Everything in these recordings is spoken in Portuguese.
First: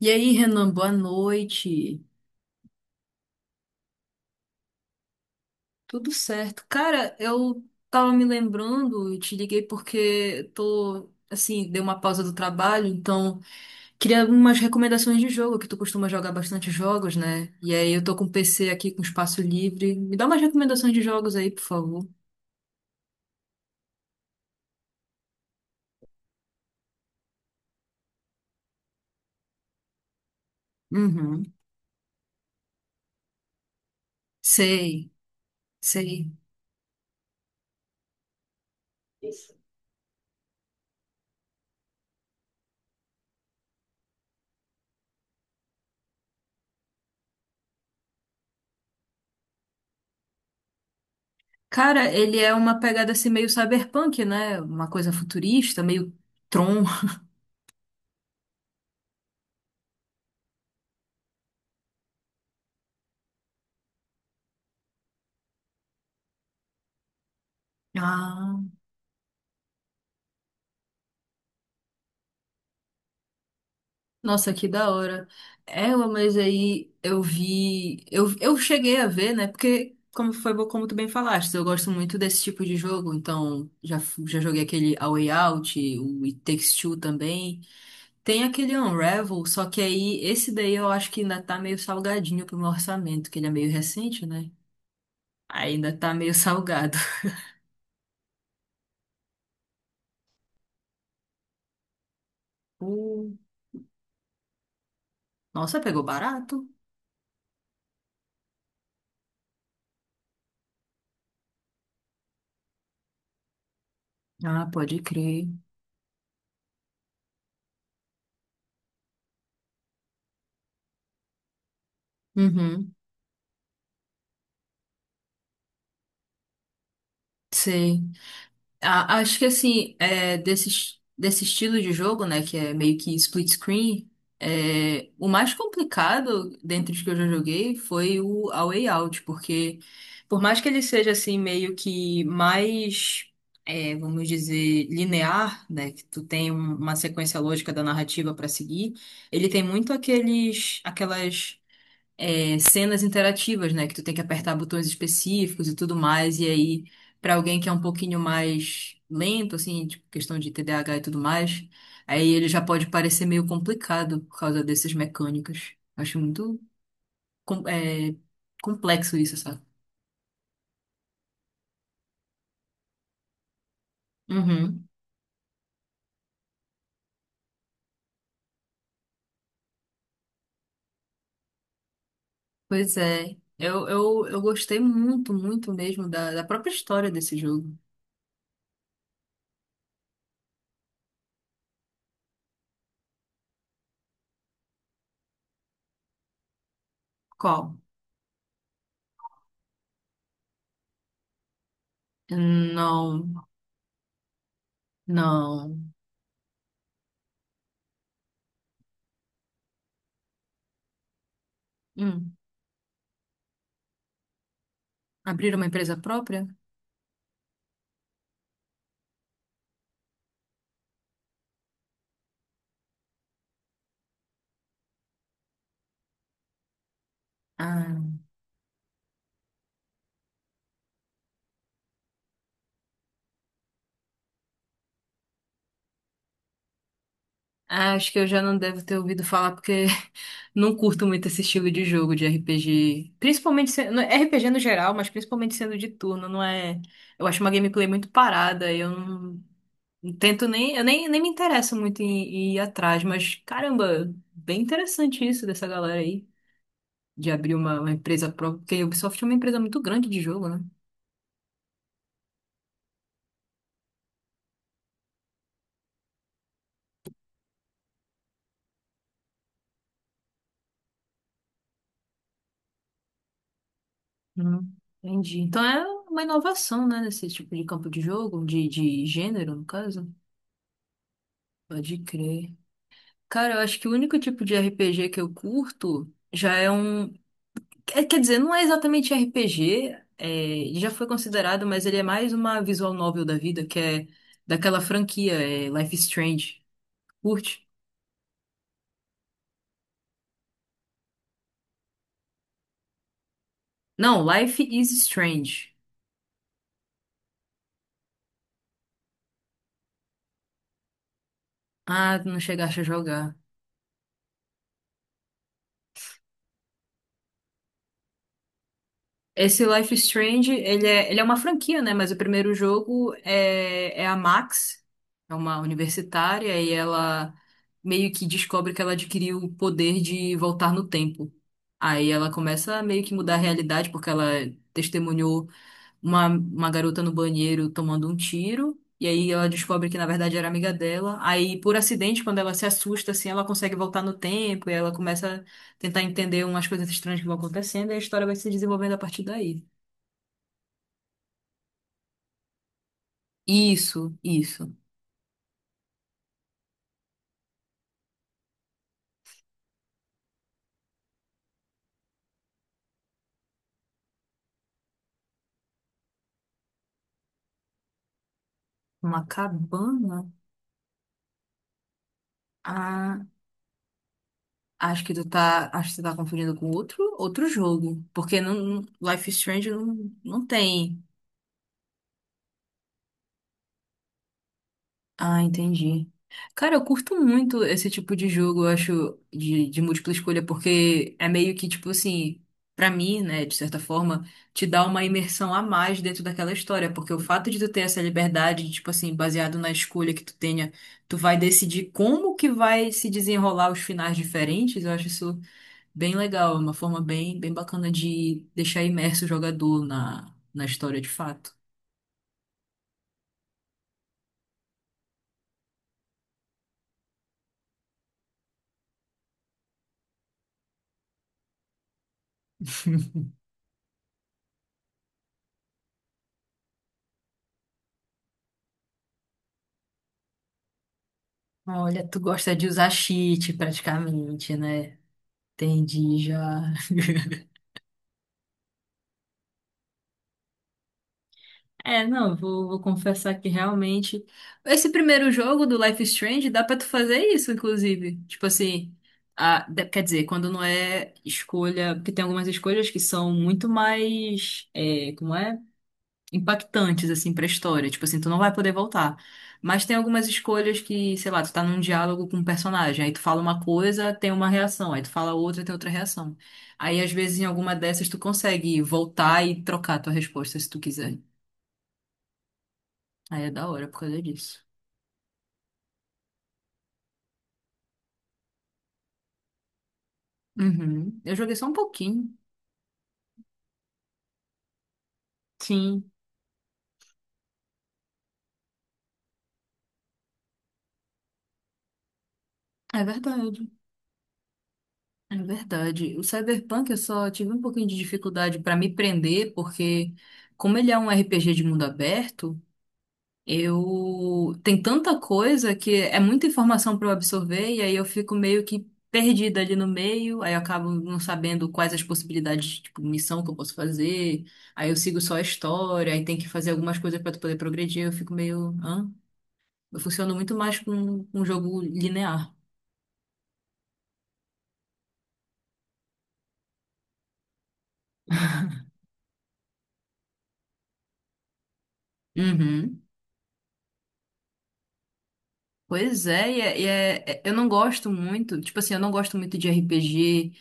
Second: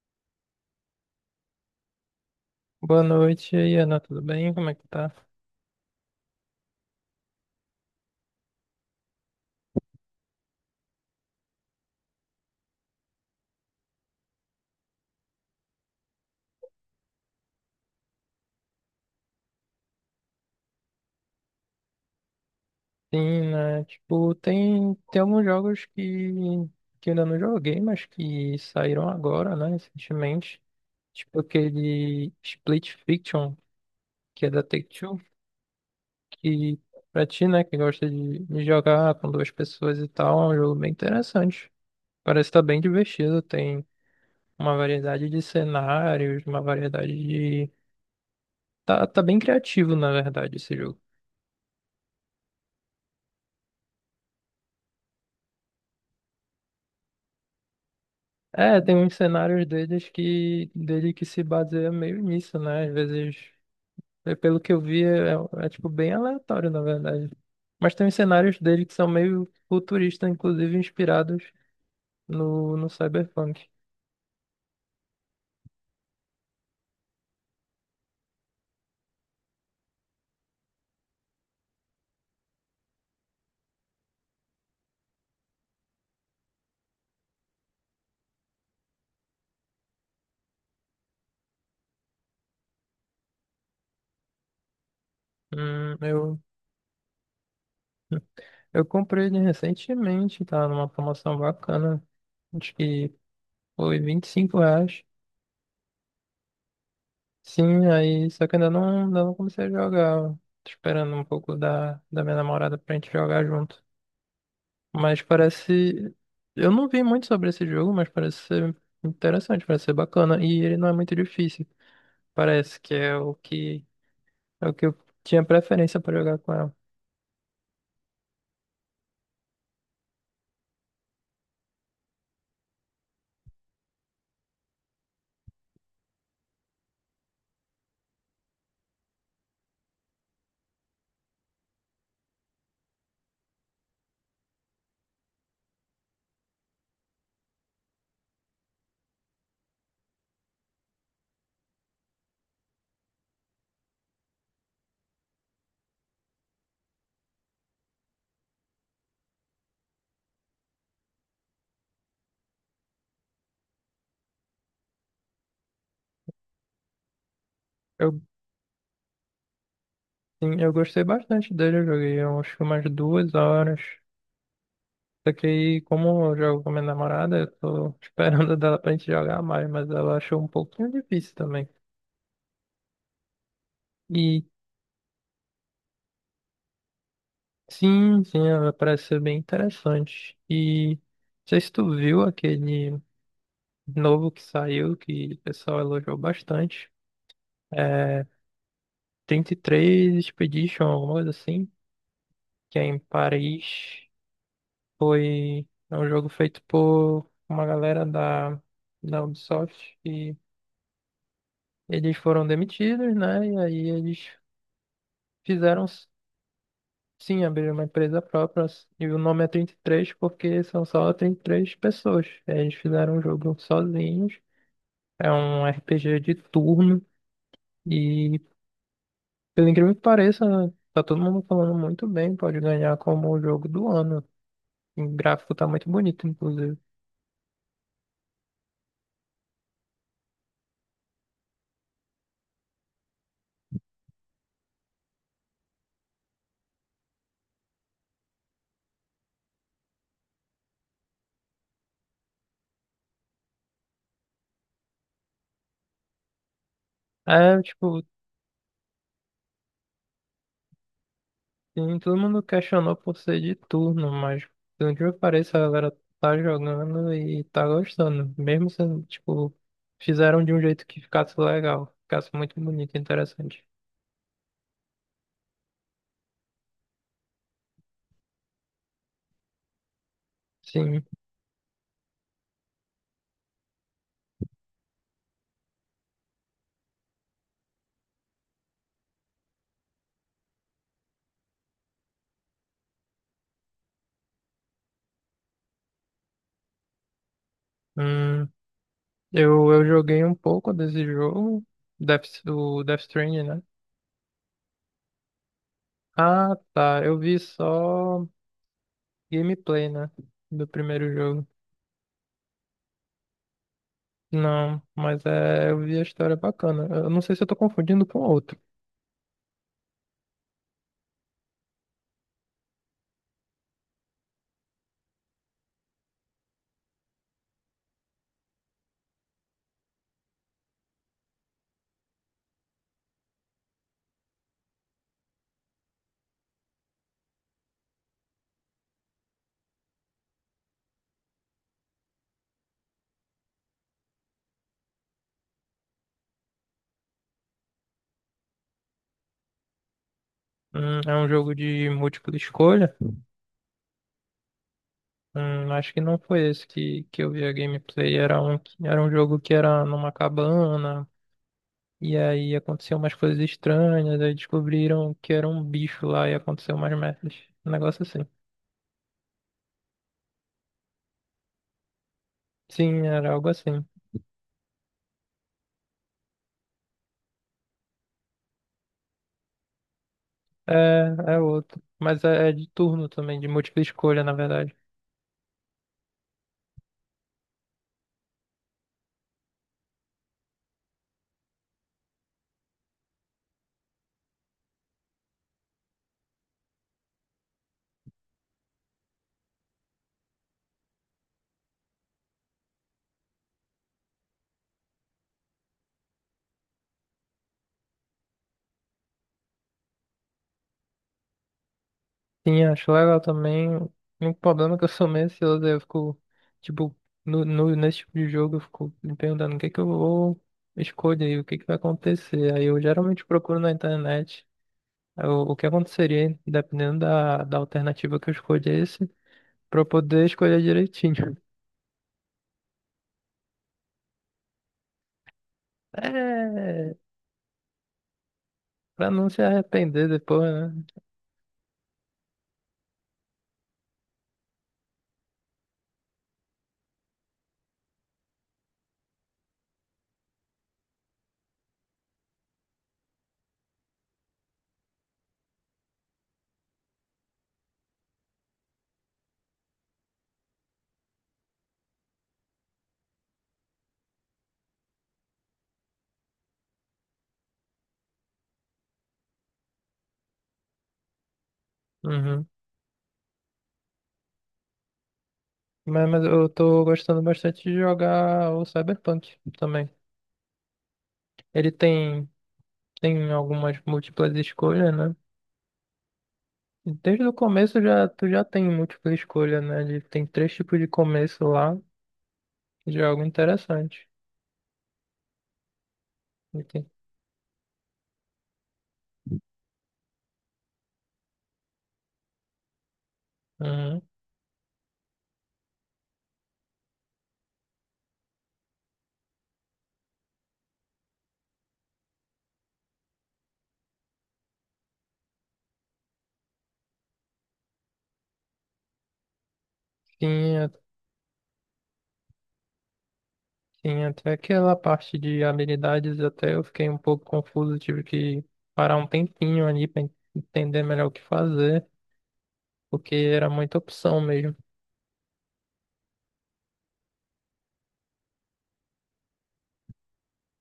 E aí, Renan, boa noite. Boa noite, e aí, Ana, tudo bem? Como é que tá? Tudo certo? Cara, eu tava me lembrando e te liguei porque tô, assim, dei uma pausa do trabalho, então queria algumas recomendações de jogo, que tu costuma jogar bastante jogos, né? E aí eu tô com o PC aqui com espaço livre. Me dá umas recomendações de jogos aí, por favor. Sim, né? Tipo, tem alguns jogos que eu ainda não joguei, mas que saíram agora, né? Recentemente. Tipo Uhum. aquele Split Fiction, que é da Sei, Take-Two, sei. que pra ti, né, que gosta de jogar com duas pessoas e tal, é um jogo bem interessante. Parece estar tá bem divertido, tem uma variedade de cenários, uma variedade de. Tá bem criativo, na verdade, esse jogo. Cara, ele é uma pegada assim meio cyberpunk, né? Uma coisa futurista, meio Tron. É, tem uns cenários dele que se baseia meio nisso, né? Às vezes, pelo que eu vi, tipo bem aleatório, na verdade. Mas tem uns cenários Ah. dele que são meio futuristas, inclusive inspirados no Cyberpunk. Nossa, que da hora. Ela, mas aí eu vi. Eu cheguei a ver, né? Porque, como foi como tu bem falaste, eu gosto muito desse tipo de jogo. Então, já, já joguei aquele A Way Out, o It Takes Two também. Tem aquele Unravel, só que aí esse daí eu acho que ainda tá meio salgadinho pro meu orçamento, que ele é meio recente, né? Ainda Hum, tá meio eu, salgado. eu comprei ele recentemente, tá? Numa promoção bacana. Acho que Uh, foi vinte e cinco reais. nossa, pegou barato. Sim, aí só que ainda não comecei a jogar. Tô esperando um pouco da minha namorada pra gente jogar junto. Ah, pode Mas crer. parece. Eu não vi muito sobre esse jogo, mas parece ser interessante, parece ser bacana. E ele não é muito difícil. Parece Uhum, que é o que eu tinha preferência para jogar com ela. sei. Acho que assim, é, desse estilo de jogo, né, que é meio que split screen, é, o mais complicado dentre os que eu já joguei foi o A Way Out, porque por mais que ele seja assim meio que mais, é, vamos dizer, linear, né, que tu tem uma sequência lógica da narrativa para seguir, ele tem muito aquelas é, cenas interativas, né? Que tu tem que apertar botões específicos e tudo mais. E aí, pra alguém que é um pouquinho mais lento, assim, tipo, questão de TDAH e tudo mais, aí ele já pode parecer meio complicado por causa dessas mecânicas. Acho muito, com- é, Eu, complexo isso, sabe? sim, eu gostei bastante dele, eu joguei eu acho que umas 2 horas. Uhum. Só que aí, como eu jogo com minha namorada, eu tô esperando dela pra gente jogar mais, mas ela achou um pouquinho difícil também. Pois é. Eu E gostei muito, muito mesmo da própria história desse jogo. sim, sim, ela parece ser bem interessante. E não sei se tu viu aquele novo que saiu, que o pessoal elogiou bastante. Qual? É 33 Expedition, alguma coisa assim, que é em Não, Paris. Foi não. é um jogo feito por uma galera da Ubisoft e eles Hum. foram demitidos, né? E aí eles Abrir uma fizeram. empresa própria? Sim, abrir uma empresa própria. E o nome é 33 porque são só 33 pessoas. Eles fizeram um jogo sozinhos. É um RPG de turno. Ah. E pelo incrível que pareça, tá todo mundo falando muito bem, pode ganhar como o jogo do ano. O gráfico tá muito bonito, inclusive. Ah, acho que eu já não devo ter ouvido falar porque não curto muito esse estilo de jogo de RPG. Principalmente sendo, RPG no geral, mas principalmente sendo de turno, não é? Eu acho uma gameplay muito parada, eu não, não tento nem, eu nem, nem me interesso muito em, em ir atrás, mas caramba, bem interessante isso dessa galera aí de abrir É, uma tipo, empresa própria, porque a Ubisoft é uma empresa muito grande de jogo, né? sim, todo mundo questionou por ser de turno, mas pelo incrível que pareça, a galera tá jogando e tá gostando. Mesmo sendo, tipo, fizeram de um jeito que ficasse legal, ficasse muito bonito e interessante. Hum, entendi. Então é uma inovação, né, nesse tipo de campo de jogo, de gênero, no caso. Sim, Pode crer. Cara, eu acho que o único tipo de RPG que eu curto já é um. Quer dizer, não é exatamente RPG, é, ele já foi considerado, mas ele é mais uma visual novel da vida, que é daquela franquia, é Life is Strange. Curte? hum, eu joguei um pouco desse jogo, o Death Stranding, né? Não, Life is Strange. Ah, tá, eu vi só. Gameplay, né? Do primeiro jogo. Ah, tu não chegaste a jogar. Não, mas eu vi a história bacana. Eu não sei se eu tô confundindo com outro. Esse Life is Strange, ele é uma franquia, né? Mas o primeiro jogo é, é a Max, é uma universitária, e ela meio que descobre que ela adquiriu o poder de voltar no tempo. Aí ela começa a meio que mudar a realidade, porque ela testemunhou uma garota no banheiro tomando um tiro. E aí ela descobre que na verdade era amiga dela. Aí, por acidente, quando ela se assusta, assim, ela consegue voltar no tempo e ela começa a tentar entender umas coisas estranhas que vão acontecendo e a história vai se desenvolvendo a partir daí. É um jogo de múltipla escolha. Isso, isso. Acho que não foi esse que eu vi a gameplay. Era um jogo que era numa cabana. E aí aconteciam umas coisas estranhas. Aí descobriram que era um bicho lá e aconteceu umas merdas. Um negócio assim. Uma cabana? Sim, Ah, era algo assim. Acho que tu tá confundindo com outro, outro jogo. Porque Life is Strange não, não tem. É, é outro. Mas é de turno também, de múltipla escolha, na verdade. Ah, entendi. Cara, eu curto muito esse tipo de jogo, eu acho, de múltipla escolha, porque é meio que, tipo assim, pra mim, né, de certa forma, te dá uma imersão a mais dentro daquela história, porque o fato de tu ter essa liberdade, de, tipo assim, baseado na escolha que tu tenha, tu vai decidir como que vai se desenrolar os finais diferentes, eu acho isso bem legal, é uma forma bem, bem bacana de deixar imerso o jogador na, na história de fato. Sim, acho legal também. O problema é que eu sou meio ansioso, aí eu fico, tipo, nesse tipo de jogo, eu fico me perguntando o que é que eu vou escolher aí, o que é que vai acontecer. Aí eu geralmente procuro na internet o que aconteceria, dependendo da alternativa que eu escolhesse, pra eu poder escolher direitinho. Olha, tu gosta de usar cheat praticamente, né? Entendi já. É, pra não se arrepender depois, né? É, não, vou confessar que realmente. Esse primeiro jogo do Life is Strange dá pra tu fazer isso, inclusive. Tipo assim, quer dizer, quando não é escolha. Porque tem algumas escolhas que são muito mais. É, como é? Impactantes, assim, pra história. Tipo assim, tu não vai poder voltar. Mas tem algumas escolhas que, sei lá, tu tá num diálogo com um personagem, aí tu fala uma coisa, tem uma reação, aí tu fala outra, tem outra reação. Aí, às vezes, em alguma dessas, tu consegue voltar e trocar a tua resposta se tu quiser. Uhum. Aí é da hora por causa disso. Mas eu tô gostando bastante de jogar o Cyberpunk também. Uhum. Eu joguei só um Ele tem, pouquinho. tem algumas múltiplas escolhas, né? Sim, Desde o começo já, tu já tem múltipla escolha, né? Tem três tipos de começo lá, é de algo verdade. interessante. É verdade. O E Cyberpunk tem- eu só tive um pouquinho de dificuldade pra me prender, porque como ele é um RPG de mundo aberto, Uhum. eu tem tanta coisa que é muita informação para eu absorver e aí eu fico meio que perdida ali no meio, aí eu acabo não sabendo quais as possibilidades, tipo, missão que eu posso fazer. Aí eu sigo só a história, aí tem que fazer algumas coisas para tu poder progredir, eu fico meio, hã? Eu funciono muito Tinha, mais com um jogo linear. tinha até aquela parte de habilidades, até eu fiquei um pouco confuso, tive que parar um tempinho ali para entender melhor o que fazer, Uhum. porque era muita opção mesmo. Pois é, eu não gosto muito, tipo assim, eu não gosto muito de RPG,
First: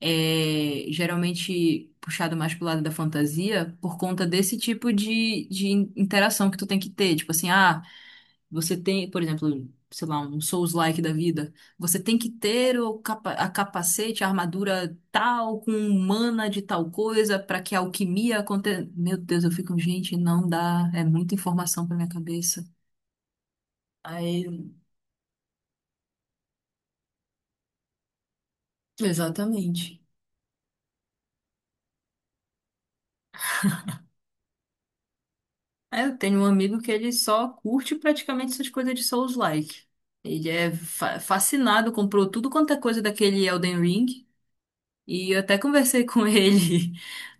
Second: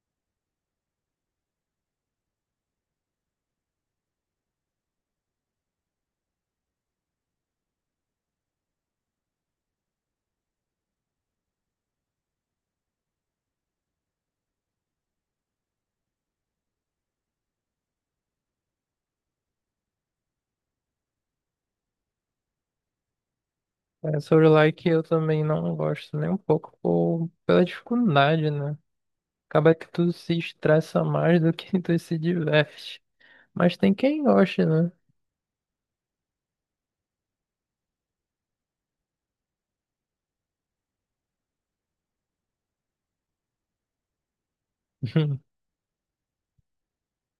é, geralmente puxado mais pro lado da fantasia por conta desse tipo de, de interação que tu tem que ter. Tipo assim, ah, você tem, por exemplo, sei lá, um Souls-like da vida. Você tem que ter o a capacete, a armadura tal, com mana de tal coisa, pra que a alquimia aconteça. Meu Deus, eu fico, gente, não dá. É muita informação pra minha cabeça. É, Aí, sobre o like eu também não gosto nem um pouco pela dificuldade, né? Acaba que exatamente. tu se estressa mais do que tu se diverte. Mas tem quem goste, né? É, eu tenho um amigo que ele só curte praticamente essas coisas de Souls-like. Ele é fascinado, comprou tudo quanto é coisa daquele Elden Ring. E eu até conversei com ele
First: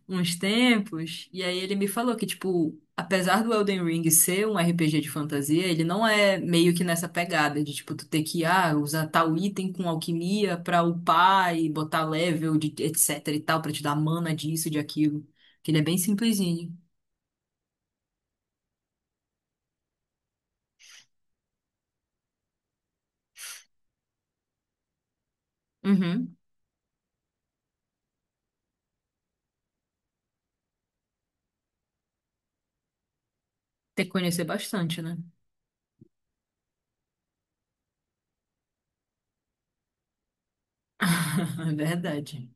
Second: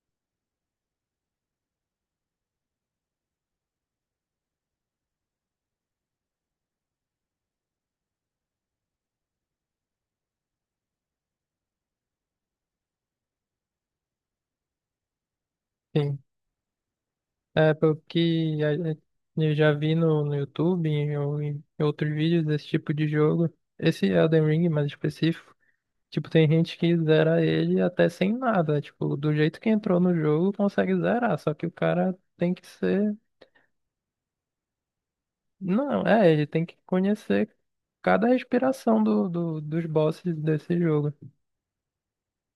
uns tempos, e aí ele me falou que, tipo, apesar do Elden Ring ser um RPG de fantasia, ele não é meio que nessa pegada de, tipo, tu ter que, ah, usar tal item com alquimia pra upar e botar level, de, etc e tal, pra te dar mana disso, de aquilo. Que ele é bem Sim. simplesinho. É, pelo que eu já vi no YouTube ou em outros vídeos desse tipo de jogo, esse Elden Ring mais específico, tipo, Uhum. tem gente que zera ele até sem nada, tipo, do jeito que entrou no jogo consegue zerar, só que o cara tem que ser. Tem que conhecer bastante, né? Não, ele tem que conhecer cada respiração dos bosses desse jogo. É verdade.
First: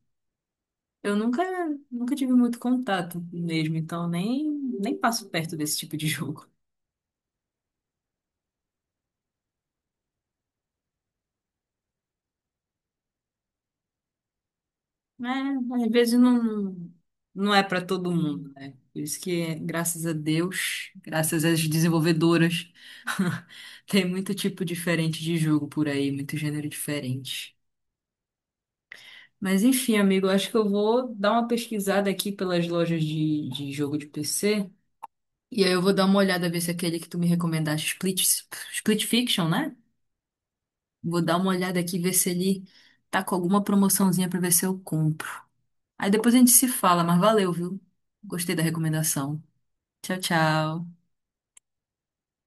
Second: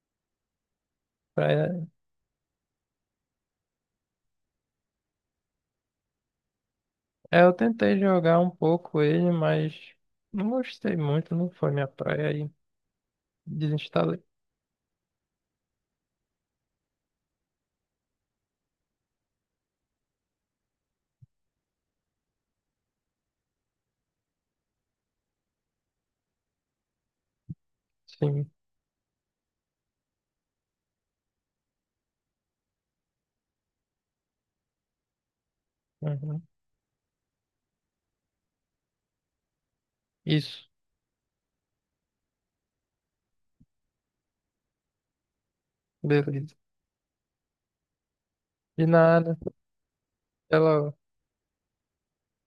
Eu nunca, Pra- nunca tive muito contato mesmo, então nem passo perto desse tipo de jogo. É, eu tentei jogar um pouco ele, mas não gostei muito, não foi minha praia e desinstalei. É, às vezes não, não é para todo mundo, né? Por isso que, graças a Deus, graças às desenvolvedoras, tem muito tipo diferente de jogo por aí, muito gênero diferente. Sim. Mas enfim, amigo, eu acho que eu vou dar uma pesquisada aqui pelas lojas de jogo de PC. E aí eu vou dar uma Uhum. olhada, ver se é aquele que tu me recomendaste, Split Fiction, né? Isso, Vou dar uma olhada aqui, ver se ele tá com alguma promoçãozinha pra ver se eu compro. Aí depois a gente beleza. se fala, mas valeu, viu? Gostei da De nada, recomendação. Tchau, até logo. tchau.